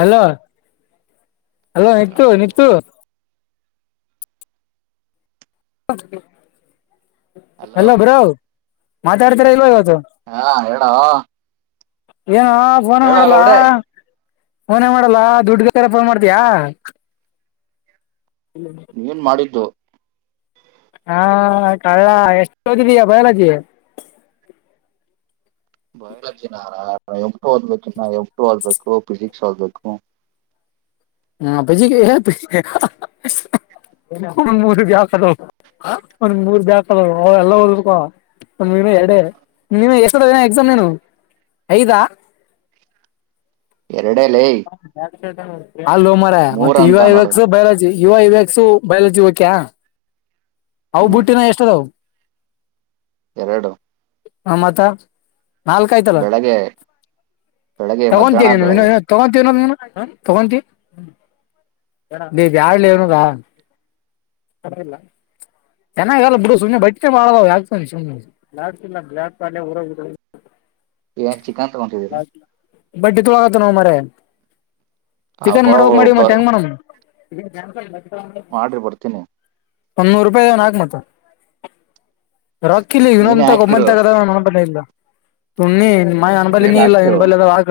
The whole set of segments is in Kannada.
hello hello Nitu Nitu hello ಎಲ್ಲ ಬ್ರಾವ್ ಮಾತಾಡ್ತರ ಇಲ್ವ ಇವತ್ತು ಹಾ ಹೇಳ ಏನ ಫೋನ್ ಮಾಡಲ ಫೋನ್ ಏನ್ ಮಾಡಲ್ಲ ದುಡ್ದ ತರ ಫೋನ್ ಮಾಡ್ತಯಾ ನೀವ ನ್ ಮಾಡಿದ್ದು ಹಾ ಕಳ್ಳ ಎಷ್ಟುಓದಿದಯ ಬಯಲಜಿ ಬಯಾಲಜಿನಾರ ಎು ಓದ್ಬೇಕನ್ನ ಎಷ್ಟಟು ಓದಬೇಕು ಫಿಸಿಕ್ಸ್ ಓದಬೇಕು ಹ್ಮ ಬಜಿ ಅವನ್ ಮೂರ್ ಬ ಹಾಕದ ಅವನ್ ಮೂರ್ ಬ ಹಾಕದ ಅವ ಎಲ್ಲ ಹೋದಬೇಕಕ ನೀ ಎರಡೆ ನೀನು ಎಷ್ಟ ಎಕ್ಸಾಮ್ ಏನು ಐದಾ [inaudible] ಎರಡಲೇ ಅಲ್ಲೋ ಮರ ಮತ್ತೆ ಇವ ನೋಡು ಇವಕ್ಸು ಬಯಲಜಿ ಇವ ಇವಕ್ಸು ಬಯಲಜಿ ಹಕ್ಯ ಅವು ಹ್ಮ್ ಬುಟ್ಟಿನ ಎಷ್ಟ ಅದಾವ ಎರಡು ಹ ಮಾತಾ ನಾಲ್ಕ ಆಯ್ತಲ್ಲ ಬೆಳಗ್ಗೆ ಬೆಳಗ್ಗೆ ಮಧ್ಯಾಹ್ನ ತಗೊಂತೀವಿ ಬೆಳಗ್ಗೆ ತಗೊಂತೀ ತಗಂತೀ ನೀವು ಯಡು ಲೇವನುರಾ ಅರಲ್ಲ [inaudible] ಚೆನ್ನಾಗಲ್ಲ ಬಿಡು ಸುಮ್ಮನೆ ಬಟ್ಟ ಮಾಡ ಆಗ್ತ ಸನೆ [inaudible] ಹ [inaudible] ಏನ್ ಚಿಕನ್ ತಗೊಂಡಿದ್ದೀರ ಬಟ್ ಇತ್ ಆಾಗತ ನ ಮರ ಚಿಕನ್ ಅಬ್ಬಾ ಮಾಡವಕ್ ಮಾಡಿ ಒಬ್ಬ ಮತ್ತೆ ಹೆಂಗ ಮಣಮ್ ಇ ಜ ಮಾಡ್ರಿ ಬರ್ತೀನಿ ಒನ್ನೂರು ರೂಪಾಯಿವನ್ ಹಾಕ್ ಮತ ರೊಕ್ಕ ಇಲ್ಲಿ ನೀನೇ ಇನ್ನೊಂತ ಹಾಕಿರು ಒಬ್ಬಂತಗದ ನ ನೋಬ ಇಲ್ಲ ತುಣ್ಣಿ ಮ ನನ್ನ ಬಳ ನೀ ಕೈಯಲ್ಲಿ ಇಲ್ಲ ಹಾಕ್ಸು ನಿನ್ ಬಳಿ ಅದ ಹಾಕ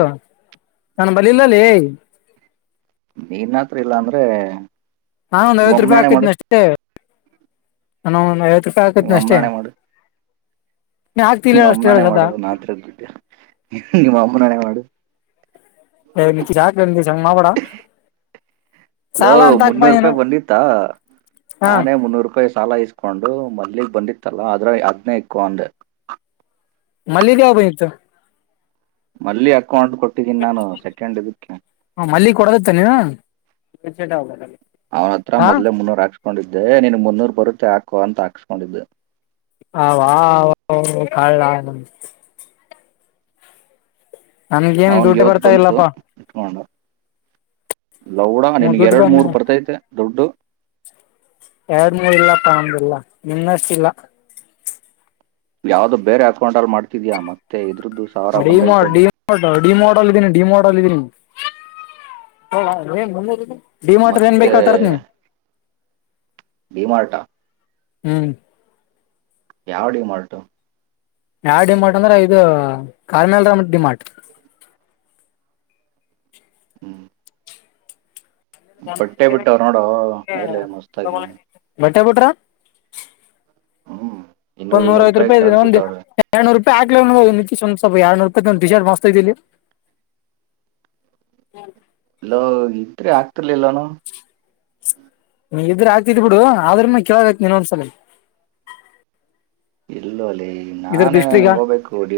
ನನ್ನ ಬಲಿ ಇಲ್ಲಲ್ಲಿ ನೀನ್ತ್ರ ಇಲ್ಲಾ ಅಂದ್ರೆ ನಾ ಒಂದ್ ನಿಮ್ಮ ಐವತ್ತು ರೂಪಾಯಿ ಅಮ್ಮನಾಣೆ ಮಾಡು ಹಾಕೈತಿನ ಅಷ್ಟೇ ನ ಒ ಐವತ್ತು ಕೃಪಾಯ ನಿಮ್ಮ ಆಕತ್ನ ಅಷ್ಟೇ ನೀ ಹಾಕ್ತಿಲ್ಲ ನಿ್ ಅಷ್ಟೇ ಹೇಳ ಅಮ್ಮನಾನೇ ಸದಾ ಮಾಡುದು ನಾತ್ರ ಗುಡ್ಡ ನಿಮ್ಮ ಅಮ್ಮನಾನೇ ಮಾಡು ಚಾಕ್ಂದ ಮಾವಡ ಅಲೋ ಮುನ್ನೂರು ರೂಪಾಯಿ ಬಂದಿತ್ತ ಹಾ ನಾನೇ ಮುನ್ನೂರು ರೂಪಾಯಿ ಸಾಲ ಇಸ್ಕೊಂಡು ಮಲ್ಲಿಗ್ ಬಂದಿತ್ತಲ್ಲ ಆದ್ರ ಅದ್ನೇ ಇಕ್ಕು ಅಂದೆ ಮಲ್ಲಿಗೆಾವ ಬಯತ್ತು ಮಲ್ಲಿಿ ಅಕೌಂಟ್ ಕೊಟ್ಟಿದ್ದೀನಿ ನಾನು ಸೆಕೆಂಡ್ ಇದಕ್ಕೆ ಲ್ಲ [inaudible] ಅವನತ್ರ ಮೊದ್ಲೆ ಮುನ್ನೂರ್ ಹಾಕ್ಸ್ಕೊಂಡಿದ್ದೆ ನೀನ್ ಮುನ್ನೂರ್ ಬರುತ್ತೆ ಹಾಕೋ ಅಂತ ಹಾಕ್ಸ್ಕೊಂಡಿದ್ದೆ ಹ ವ ಕಳ ನ [inaudible] ನನ್ಗೇನ್ ಅವನ್ಗೆ ದುಡ್ಡು ಇವತ್ ಬರ್ತಾ ಬಂತು ಇಲ್ಲಪ್ಪಾ ಇಟ್ಕೊಂಡು ಲೌಡ ಹ್ಮ ನಿನ್ಗೆ ದುಡ್ಡು ಎರಡು ಬಂದ ಮೂರ್ ಬರ್ತೈತೆ ದೊಡ್ಡು ಇಲ್ಲಪ್ಪ ಅಂದಿಲ್ಲ ನಿನ್ನಷ್ಟಿಲ್ಲ [inaudible] ಯಾವ್ದು ಬೇರೆ ಹತ್ಕೊಂಡ್ರ ಮಾಡ್ತಿದ್ಯಾಾ ಮತ್ತೆ ಇದು ಡಿ ಡಿ ಡಿ ಮಾಡೋಲ್ ಇದೀನಿ ಡಿ ಮಾಡೋಲ್ ಇದೀನಿ ಡಿಮೋಟರ್ ಏನ್ ಮತ್ತೆ ಬೇಕತರತ್ ನೀ [inaudible] ಡಿ ಮಾರಟಾ ಹ್ಮ್ ಯಾವ ಡಿ ಮಾರ್ಟ್ ಯಾವ ಡಿಮಾರ್ಟ್ ಅಂದ್ರೆ ಇದು ಕ್ಮೆಲ್ ರಾಮ ಡಿಮಾರ್ಟ್ ಹ್ಮ್ ಬಟ್ಟೆ ಬಿಟ್ಟವ್ರ ನೋಡೋ ಮೇಲೆ ಮಸ್ತಾಗಿ ಬಟ್ಟೆ ಬಿುಟ್ರ [inaudible] ಹ್ಮ್ ಒಂದ ಇನ್ನೂರ್ ಇನ್ನೂರ್ ನೂರವ ರೂಪಾಯಿ ರೂಪಾಯಿದೆ ಶರ್ಟ್ ಒಂದು ಬಿಟ್ಟವ್ರೆ ಎರಡುೂ ರೂಪಾಯಿ ಹಕ್ ನಿಿ ಒ ಸ್ವಲ್ ಎರಡ್ೂರುಾಯಿ ಟಿ ಶರ್ಟ್ ಮಾಸ್ತ ಇಲ್ಲಿ [inaudible] ಇಲ್ಲೋ ಇದ್ರೆ ಆಗ್ತಿರ್ಲಿಲ್ಲಾನ ನೀ ಇದ್ರೆ ಆಗ್ತಿದ ಬಿಡು ಆದ್ರ್ಮ ಕೆೇಾಗತಿ ನೀನ್ೊಂದ್ಸಲ ಎಲ್ಲೋ ಅಲ್ಲಿ ಇದ್ರದ್ದ ಹಿಸ್ಟ್ರಗ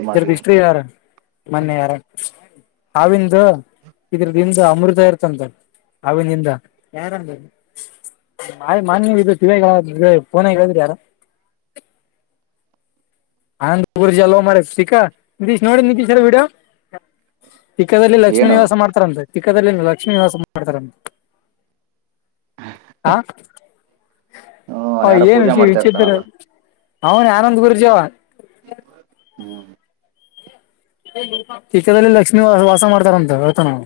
ಇದ್ರದ ಹಿಸ್ಟ್ರಿ ಯಾರ ಮೊನ್ನೆ ಯಾರ ಹಾವಿಂದ [inaudible] ಇದ್ರದಿಂದ ಅಮೃತ ಇರ್ತಂತ ಅವಿನಿಂದ ಯಾರಂದ ಮಾಯ ಮಾನ್ಯವ ಇಿವಗ ಪೋನದ್ರಿ ಯಾರ [inaudible] ಆನಂದ ಗುರ್ ಜಲ್ ಮರ ಸಿಕ್ಕಾ ನಿತೀಶ್ ನೋಡಿ ನಿತೀಶ್ರ ವಿಡಿಯೋ ಚಿಕ್ಕದಲ್ಲಿ ಲಕ್ಷ್ಮೀ ಏನು ನಿವಾಸ ಮಾಡ್ತಾರಂತೆ ಚಿಕ್ಕದಲ್ಲಿ ಲಕ್ಷ್ಮೀ ನಿವಾಸ ಮಾಡ್ತಾರಂತೆ ಹಾ ಅವನು ಹ ಯಾರೋ ಪೂಜೆ ಏನುಚಿ ಮಾಡ್ತಾ ವಿಚತ್ರರ ಇರ್ತಾನಲ್ಲ ಅವನ ಆನಂದ್ ಗುರುಜಿ ಚೀಕ್ಕದಲ್ಲಿ ಲಕ್ಷ್ಮೀ ವಾಸ ಮಾಡ್ತಾರಂತ ಹೇಳ್ತ ನಾವು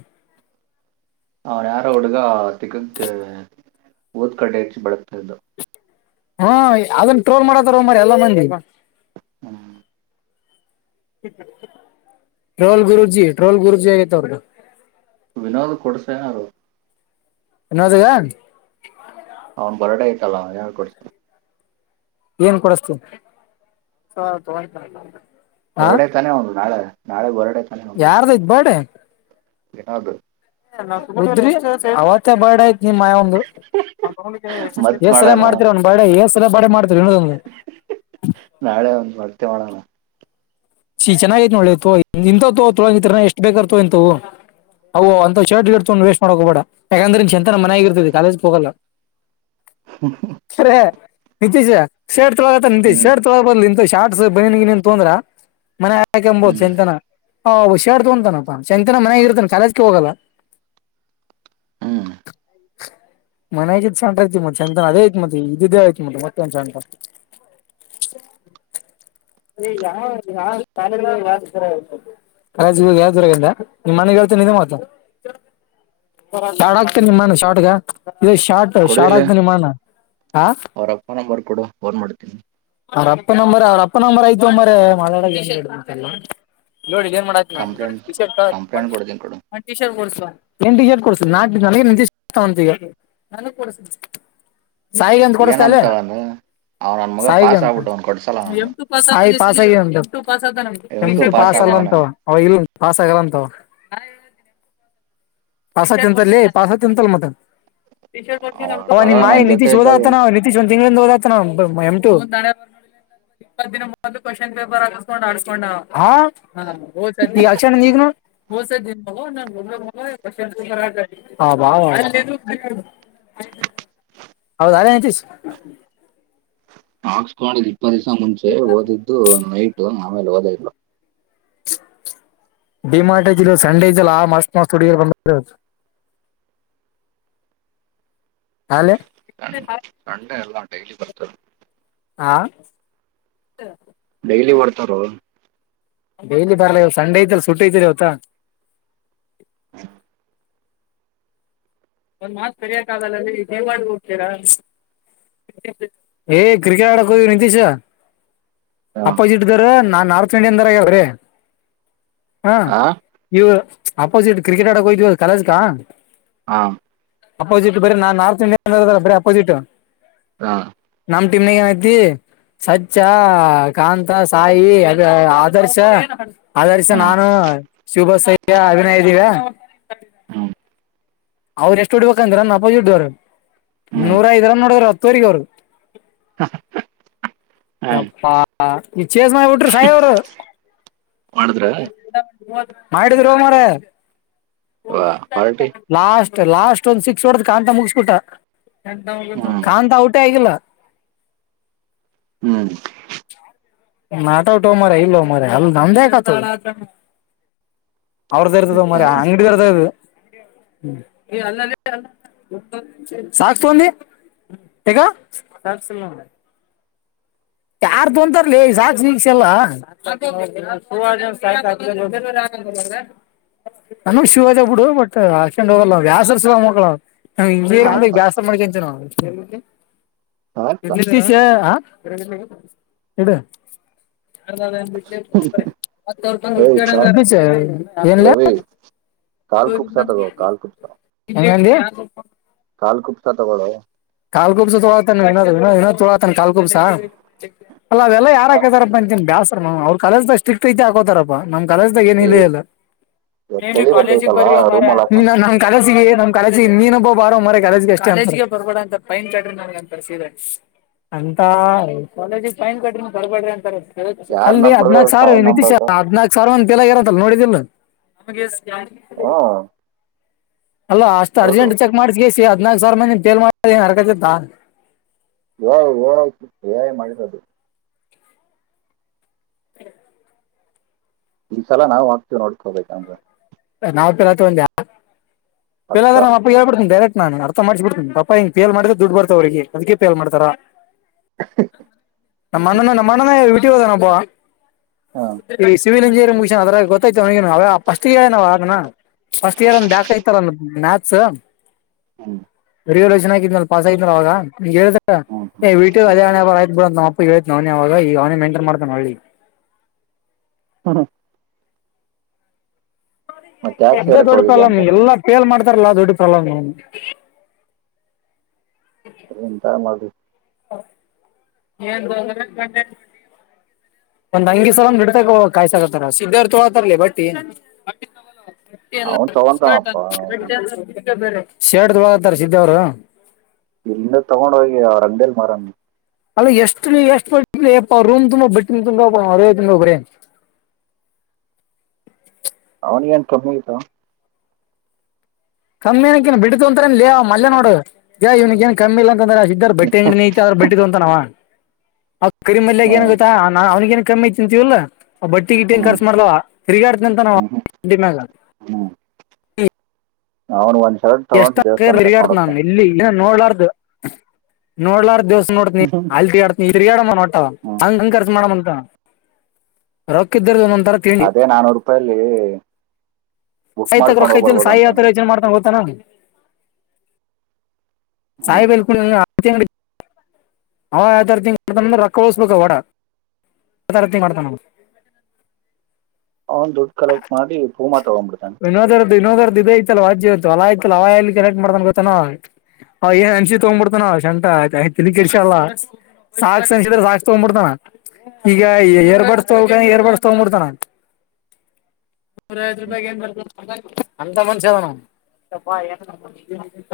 ಅವ್ನ್ ಯಾರ ಹುಡುಗ ತಿಗಕ್ ಓದ್ ಕಡೆ ಹೆಚ್ಚಿ ಬಳಗ್ತ್ದ ಹಾ ಅದನ್ನ ಟ್ರೋಲ್ ಮಾಡತೋಲ್ ಮಾಡಿ ಎಲ್ಲ ಮಂದಿ ಟ್ರೊಲ್ ಗುರುಜಿ ಟ್ರೋಲ್ ಗುರುಜಿ ಆಗತ ಅವ್ರಗ ವಿನೋದ್ ಕೊಡ್ಸನಾರು ವಿನೋದ್ ಅವ್ನ್ ಬರಟ ಆಐ್ತಲ್ಲ ಯಳ್ ಕೊಡ್ತ ಏನ್ ಕೊಡಸ್ತೀ ಬರ್ಡೆ ತಾನೇ ಒಂದು ನಾಳೆ ನಾಳೆ ಬರ್ಡೆ ಯಾರ್ದು ಇದ್ಬಾಡ ಏನದು [inaudible] ಮ ಬಡ ಆಯ್ತ್ ಮತ್ ನಿಯಸ ಮಾಡೋಣ ಮಾಡ್ತಿ ಬ ಬ ಮಾಡ ತ [inaudible] ತ್ತ ಮಾಡಳ [inaudible] ಚೆನ್ನಾಗೈತೆ ನೋಡತ ಇಂತ ತೊಳಿ ಎಷ್ಟ್ ಬೇಕತೋ ಇಂತವು ಅಓ ಅಂತ ಶರ್ಟ್ ಗಡ್ೊಂಡ್ ವೇಸ್ ಮಾಡಕ ಹೋಗಬೇಡ ಯಾಕಂದ್ರ ಇ ಚ ಎಂತನ ಮನೆ ಆಗಿರ್ತದೆ ಕಾಲೇಜಗೆ ಹೋಗಲ್ಲ ಖರೆ ಹ ನಿತೀಶ್ ಶರ್ಟ್ ತೊಳಗತ್ತ ನಿತೀಶ್ ಹ್ಮ್ ಶರ್ಟ್ ತೊಳಗ ಬಾರ್ ಇಂತ ಶಾರ್ಟ್ ಬನಿಗೆ ನೀನ್ ತೊಂದ್ರ ಮನೆ ಆಕ ಎಂಬೋದು ಚ ಹ್ಮ್ ಎಂತಾನ ಹ ಹುಷಿಯಾರ್ಡ್ತೊತನಪಾ ಶಂತನ ಮನಯಾಗಿರ್ತಾನ ಚಾಲಜಕ ಹೋಗಲ್ಲ ಹ್ಮ್ ಮನಗ ಸಂಟ ಆಐತಿ ಮತ್ತೆ ಸಂತನ್ ಅದೇ ಆಯ್ತ್ ಮತ್ತ ಇದಿದ್ದೇ ಆಯ್ತ್ ಮತ್ತ ಮತ್ತೆ ಸಂಟ ಯಾವ ಯಾ ಶಾಲ ಯಾರ ಕಳೇಜಿಗೆ ಹೋಗ ಯಾವ್ದರಾಗಿಿಂದ ನಿಮ್ಮ್ ಮನೆಗ್ ಹೇಳ್ತ ನಿಜ ಮಾತ ಶಾರಟ್ ಆಕ್ತನ ನಿಮ್ಮನ್ ಶಾರಟ್ಗ ಇ ಶಾರ್ಟ್ ಕೊಡು ಶಾರ್ಟ್ ಇಲ್ಲಿ ಆಗ್ತನಿಮ್ಮಾನ ಹ ಅವ್ರ ಅಪ್ಪ ನಂಬರ್ ಕೊಡು ಫೋನ್ ಮಾಡ್ತೀನಿ ಅವ್ರಪ್ಪನಂಬರ ಅವ್ರಪ್ಪನಂಬರ್ ಆಯ್ತು ಅಂಬ ನೋಡಿ ಏನ್ ಮಾಡಾತಿ ನಾೇ ಕಂಪ್ಲೇಂಟ್ ಕಂಪ್ಲೇಂಟ್ ಕೊಡ್ತೀನಿ ಕೊಡು ಟೀ ಶರ್ಟ್ ಕೊಡ್ಸ ಏನ್ಟಿ ಶರ್ಟ್ ಕೊಡ್ಸಾ ಇಂತ ಈಗ ನಾನು ಕಡಸಿದ್ದ ಏನಂತನು ಅವನನ್ ಮಗ ಪಾಸ್ ಆಗ್ಬಿಟ್ಟು ಅವ್ನು ಕೊಡ್ಸಲ್ಲ ನಾನು ಹ ಪಸ್ ಆಗಂಮ ಎಮ್ ಟು ಪಾಸ್ ಪಸ್ ಆಗೋವನ ಅಲ್ಲಂತ ಅವ ಇಲ್ಲ ಪಾಸ್ ಆಗಲ್ಲಂತ ಆವಾ ಪಾಸ ತಿಂತಲ್ಲ ಪಾಸ ತಿಂತಲ್ಲ ಮತ್ತ ಅವ್ ನನ್ ಮಗ ಮಾಯ ನನ್ ನೀತಿಶ ಜೊತೆ ಶೋದ ಇದ್ದಾಗ ನ ನಿತಿಶ ತಿಂಗಳಿಂದ ಹೋದತ ನ ಎಂ ಟ ಇಪ್ಪತ್ ದಿನ ಮೂವತ್ತು ಕ್ವೆಶ್ಚನ್ ಪೇಪರ್ ಹಸ್ಕೊಂಡ್ ಆಡ್ಸ್ಕೊಂಡ ನೀಗನು ಹೊಸ ನಾನ ಬೊ ಹಾಾ [unintelligible] ಹೌದ ಅದೇ ನಿಂತ ಹಾಕ್ಸ್ಕೊಂಡಿದ್ದ್ ಇಪ್ಪ ದಿವಸ ಮುಂಚೆ ಓದಿದ್ದು ನೈಟ್ ಆಮೇಲೆ ಓದೇ ಇಲ್ಲ ಡಿ ಮಾರ್ಟ ಸಂಡೇ ಐತಿಲ್ಲ ಮಸ್ತ್ ಮಸ್ತ್ ಹುಡುಗಿಯರು [inaudible] ಹಾಲೆ ಸ ಸಂಡೆ ಎಲ್ಲಾ ಡೈಯಲಿ ಬರ್ತ ಹಾ ಡೈಲಿ ಮಾಡ್ತಾರ ಡೈಲಿ ಬರಲ್ಲ ಇ ಸಂಡೆ ಐತಲ್ಲ ಸುಟ್ಐತಿರಿ ಅವವತ ಹ ಒಂದ್ ಮಾತ ಕರಿಯಕ್ ಆಗಲ್ಲೀ ದೇವವಾಡಗೆ ಹೋಗ್ತೀರಾ ಕ್ರಿಕೆಟ್ ಅಡಕ ಹೋಗಿ ನೀತೀಶ ಹಾ ಅಪೋಸಿಟ್ ದಾರ ನಾ ನಾರ್ತ್ ಇಂಡಿಯನ್ ದಾರಗ್ಯ್ರೀ ಹಾ ಇವು ಅಪೋಸಿಟ್ ಕ್ರಿಕೆಟ್ ಆಡಕ್ ಹೋಗತವಿ ಕಲೇಜಕ ಹಾ ಅಪೋಸಿಟ್ ಬರೀ ನಾ ನಾರ್ತ್ ಇಂಡಿಯಾನ್ದ ಬರೀ ಅಪೋಸಿಟ್ ಹಾ ನಮ್ ಟೀಮ್ ಆಡತಿ ಸಚ್ಚ ಕಾಂತ ಸಾಯಿ ಅದ ಆದರ್ಶ ಅರಿಸಸ ಹಾ ನಾನು ಶಿವಭಾಸ್ ಅಯ್ಯ ಅಭಿನಯ ಇದ್ದೀ ಹಾ ಅವ್ರ ಎಷ್ಟು ಹಡ್ಬೇಕಂದ್ರ ನ ಅಪೋಜಿಟ್ ದವರ ಹ್ಮ್ ನೂರ ಐದರ ನೋಡರು ಹತ್ತುವರೆಗ ಅವ್ರು ಹ್ಮ್ ಯಪ್ಪಾ ಈ ಚೇಸ್ ಮಾಡ ಬಿಟರು ಸಹ ಅವರು ಮಾಡಿದ್ರ ಮಾಡಿದ್ರೋ ಮಾರಯಾ ವಾ ಪಾರ್ಟಿ ಲಾಸ್ಟ್ ಲಾಸ್ಟ್ ಒಂದ್ ಸಿಕ್ಸ್ ಹೊಡ್ದ್ ಕಾಂತ ಮುಗಸ್ಬಿಟ್ಟ ಹ್ಮ್ ಕಾಂತಾ ಔಟೇ ಆಗಿಲ್ಲ ಹ್ಮ್ ನಾಟ್ ಔಟ್ ಒ ಮಾರಾಯ ಇಲ್ಲ ಮಾರಾಯ ಅಲ್ಲ ನಮ್ದೇ ಯಾಕ ಆತದ ಅವ್ರದ್ದ ಇರ್ದ ಬಿಟ್ಟ ಮರಿ ಅಂಗಡಿಗರ್ದ ಇದು ಸಾಕ್ತೊಂಡಿ ಯಾಕ ಯಾರ್ ತೊಂತರ್ಲಿ ಸಾಕ್ ಶಿಕ್ಷಎಲ್ಲ ನನ್ನು ಶೂ ಅದವ ಬಿಡು ಬಟ್ ಹಾಕಂಡ್ ಹೋಗಲ್ಲ ವ್ಯಾಸರ್ಸಲ ಮಕ್ಕಳ ಸಾಕ್ತ ಬ್ಯಾಸ ಮಾಡಕತಿನವು ಸಾಕ್ತ ನಿತೀಶ ಇಡ ಹೇಯ್ ಸಾಕ್ ನಿತೀಶ ಏನ್ಲಾ ರವಿ ಕಾಲ್ ಕುಪ್ಸ ತಗೋ ಕಾಲ್ ಕುಪ್ಸ ಏನಂದಿ ಕಾಲ್ ಕುಪ್ಸ ತಗೋಳುವ ಕಾಲ್ ಕುುಬ್ಸ ತೊಳಾತಾನ ವಿನೋದ ಇನ್ ತೊಳಾತಾನ ಕಾಲ್ಕುಬ್ಸಾ ಅಲ್ಲ ಅವೆಲ್ಲ ಯಾರ ಕಾಲ್ ಹಾಕತಾರಪ್ಪ ಅಂತಿನ್ ಬ್ಯಾಸಸ್ ಅವ್ರ ಕಾಲ ಸ್ರಿಕ್ ಐತಿ ಹಾಕತಾರಪ್ಪ ನಮ್ಮ್ ಕಲ್ದಾಗ ಏ ಏನಲ್ಲ ಇವತ್ ನಮ್ ಚಳಿ ಬರ್ತೈತಲ್ಲ ರೂಮಲ್ಲಿ ಹಾಕೊಂಡ್ ಕಾಲೇಜಿಗೆ ನೀನೊಬ್ಬ ಬಾರೋ ಮಾರಾಯ ಕಾಲೇಜಿಗೆ ಅಷ್ಟೇ ಫೈನ್ ಕಟ್ರಿ ನನ್ಗೆ ಅಂತ ಸೀ ಅಂತ ಕಾಲೇಜ ಫೈನ್ ಕಟ್ರಿ ಕರ್ಬೇಡ್ರಿ ಅಂತಾರ ಯಾರ್ ಅಲ್ಲಿ ನಂಬಿದ್ರು ಹದ್ನಾಕ್ ಸಾವಿರ ಸಾಯಿ ನಿತೀಶ ನಂಬಲ್ರು ಹದ್ನಾಕ್ ಸಾವಿರ ಮಂದಿ ಫೇಲಾಗಿರ ನೋಡಿ ಇಲ್ಲ ಹಾ ಅಲ್ಲ ಅಷ್ಟು ಅರ್ಜೆಂಟ್ ಚೆಕ್ ಮಾಡ್ಸಸ ಹದ್ನಾಕ್ ಸಾವಿರ ಮಂದಿ ಪೇಲ್ ಮಾಡ ಹರಕತಿತ್ತ ಏಯ್ತು ಏ ಮಾಡಿರೋದು ಈ ಸಲ ನಾವು ಹಾಕ್ತೀವಿ ನೋಡ್ಕೋಬೇಕಂಗ ನಾವ ಪರತ್ ಒಂದ್ಯಾ ಪಕ್ಕ ಫೇಲಾದ್ರ ನಮ್ಮಪ್ಪ ಹಳ್ ಬಿಡ್ತನ ಡೆರೆಕ್ಟ್ ನಾನ್ ಅರ್ಥ ಮಾಡ್ಬ ಬಿಡ್ತೀನ ಪಪಾ ಹಿಂಗ ಪೇಲ್ ಮಾಡ್ರ ದುಡ್ ಬರ್ತಾವ ಅವ್ರಿಗೆ ಅದಕ್ಕೆ ಪೇಲ್ ಮಾಡ್ತಾರ ನಮ್ಮಣ್ಣ ನಮ್ಮಣ್ಣನ ಯೂಟ್ಯೂಬ ಅದನ್ನು ಒಬ್ಬವ ಹ್ಮ್ ಸಿವಿಲ್ ಇಂಜಿನಿಯ ಮುನ್ ಅದ್ರಾಗ ಗೊತ್ತೈತನ ಫಸ್ಟ್ ಹೇಳಣ್ಣ ನ್ ಫಸ್ಟ್ ಒಂದ ಬ್ಯಾಕ್ ರ ಮ್ಯಾಕ್ಸ್ ಹ್ಮ್ ರಿ ಚನಾಗಿದ್ನ ಪಾಸ್ ಆನ ಅವಾಗ ಹೇಳ ಹ್ಮ್ ಹ್ಮ್ ಯು ಟ್ಟು ಅದೇ ಹೆ ಆಯ್ತ್ ಬಿಡ ನ ಹೇಳನ ಅವನ ಅವಾಗ ಈಗ ಅವನೇ ಮೇಂಟೈನ್ ಮಾಡ್ತಾನ ಹಳ್ಳಿ ಹ್ಮ ಮತ್ತೆ ಯಾಕೆ ಅದೇ ಸೇರಕ್ ದೊಡ್ಡ ಹೋಗಿದೆ ಪ್ರಲಮ್ ಅಂತ ನೀವು ಎಲ್ಲಾ ಪೇಲ್ ಮಾಡ್ತಾರಲ್ಲಾ ದೊಡ್ಡ ಪ್ರಲಮ್ ಅ ಎಂತ ಮಾಡ [unintelligible] ಒಂದ್ ಅಂಗಿ ಸಲ ಬಿಡ್ತಕ ಕಾಯಿ ಸಾಕತಾರ ಸಿದ್ದರ್ ತೊತರ್ಲಿ ಬಟ್ಟಿ ಅವನ್ ತಗೊಂತಾನಪ್ಪ ಶರ್ಟ್ ತೋಳತ್ತಾರ ಸಿದ್ದ ಅವರು ಇಲ್ಲಿಂದ ತಗೊಂಡ ಹೋಗಿ ಅವ್ರಅಂಗಡಿಲಿ ಮರಮ್ ಅಲ್ಲ ಎಷ್ಟು ಎಷ್ಟು ಲೆ ಪ್ಪಾ ರೂಮ್ ತುಂಬಾ ಬಟ್ಟ ತು ಅದ ತುಂಗೋಗ್ರಿ ಬರೆ [inaudible] ಅವನಿಗ ಏನ್ ಕಮ್ಮಿ ಆಯಿತೋ ಕಮ್ಮಿ ಅನಕ್ಕಕೆನ್ ಬಿಡ್ತು ಅಂತ ಮಲ್ಲ ನೋಡು ಇವನಿ ಏನ್ ಕಮ್ಮಿ ಇ ಅ [unintelligible] ಕರಿ ಮಲ್ಯ ಏನ್ ಹ್ಮ್ ಗೊತ್ತಾ ಅವ್ಗೆ ಏನ್ ಕಮ್ಮಿ ಐತಿಂತೀವಲ್ಲಾ ಬಟ್ಟಿ ಗಿಟ್ಟಿಂಗ ಹ್ಮ್ ಕರ್ಸ ಮಾಡಲವ ತಿರ್ಗಾಡ್ತನ ಅಂತ ಹ್ಮ್ ನಾವಡಿಮಾಗ ಹ್ಮ್ [unintelligible] ಎಷ್ಟ ದೇವಸ್ಥಾನಕ್ಕೆ ತಿಗಾತ ಹಾಕೊಂಡ್ ನಾನು ಹೋಗ್ತಾನೆ ಇಲ್ಲಿ ನೋಡ್ಲಾರ್ದ ನೋಡ್ಲಾರ ದಿವಸ್ ಹ್ಮ್ [unintelligible] ರಕ್ ಇ್ದರ ತನ ಅದೇ ನಾನೂರು ರೂಪಾಯಿಲ್ಲಿ ಬುಕ್ ಸಾಯ್ತಾಗ ಮಾಡ್ಕೊಂಡ ರೊಕ್ಕ ಹೋಗ್ ಐತಿಲ್ಲ ಸಾಯಿ ಯಾವ ಬರ್ಬೋದಂತಾನ ತರ ಯೋಚನೆ ಮಾಡ್ತಾನ ಸಹಿಬಲ್ ಕುಣ ಆತ್ಯಂಗ ಅವ ಯಾವತರ ತಿಂಗ್ ಆತಾನಂದ್ರ ರೊಕ್ಕ ಳಸ್ಬೇಕ ಹೊಡ ಹ ರತಿ ಮಾಡ್ತಾನ ಅವ್ನು ದುಡ್ಡು ಕಲೆಕ್ಟ್ ಮಾಡಿ ಪೂಮಾ ತಗೊಂಡ್ಬಿಡ್ತಾನೆ ಇನ್ನೋದರದ್ದು ಇನ್ನೋದರದ್ದು ಇದ ಐತಲ್ಲ ವ್ಜತ್ತು ಅಲ ಆಯ್ತು ಅವಲ್ಲಿ ಕೆಕ್ ಮಾಡ್ದ ಗೊತ್ತಾನ [unintelligible] ಸಾಕಕ್ಷ ಅಸಿದ್ರೆ ಸಾಕ್ಷ ತಗೊಂಡ್ ಬಿಡ್ತಾನ ಈಗ ಏರ್ ಬಡಸ್ತ ಏರ್ ಬಡಸ್ತೋಗ್ಬಡ್ತಾನ ನೂರ ಐವದು ರೂಪಾಯ ಬರ್ತ ಅಂತ ಮನಷ್ಯ ಅದನವ್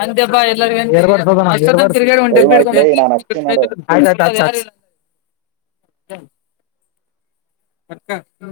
ಅಂದೆಪ್ಪಾ ಎಲ್ಲಗ ಇರ್ಬೋಡ್ಸ್ ತಿರ್ಗಡ ಟೈಮ್ ಆಯ್ತಲೇ ಒಬಿಡ್ ನಾನು ಹಚ್ತೀನಿ ನೋಡು [inaudible] ಎಕ್ಕ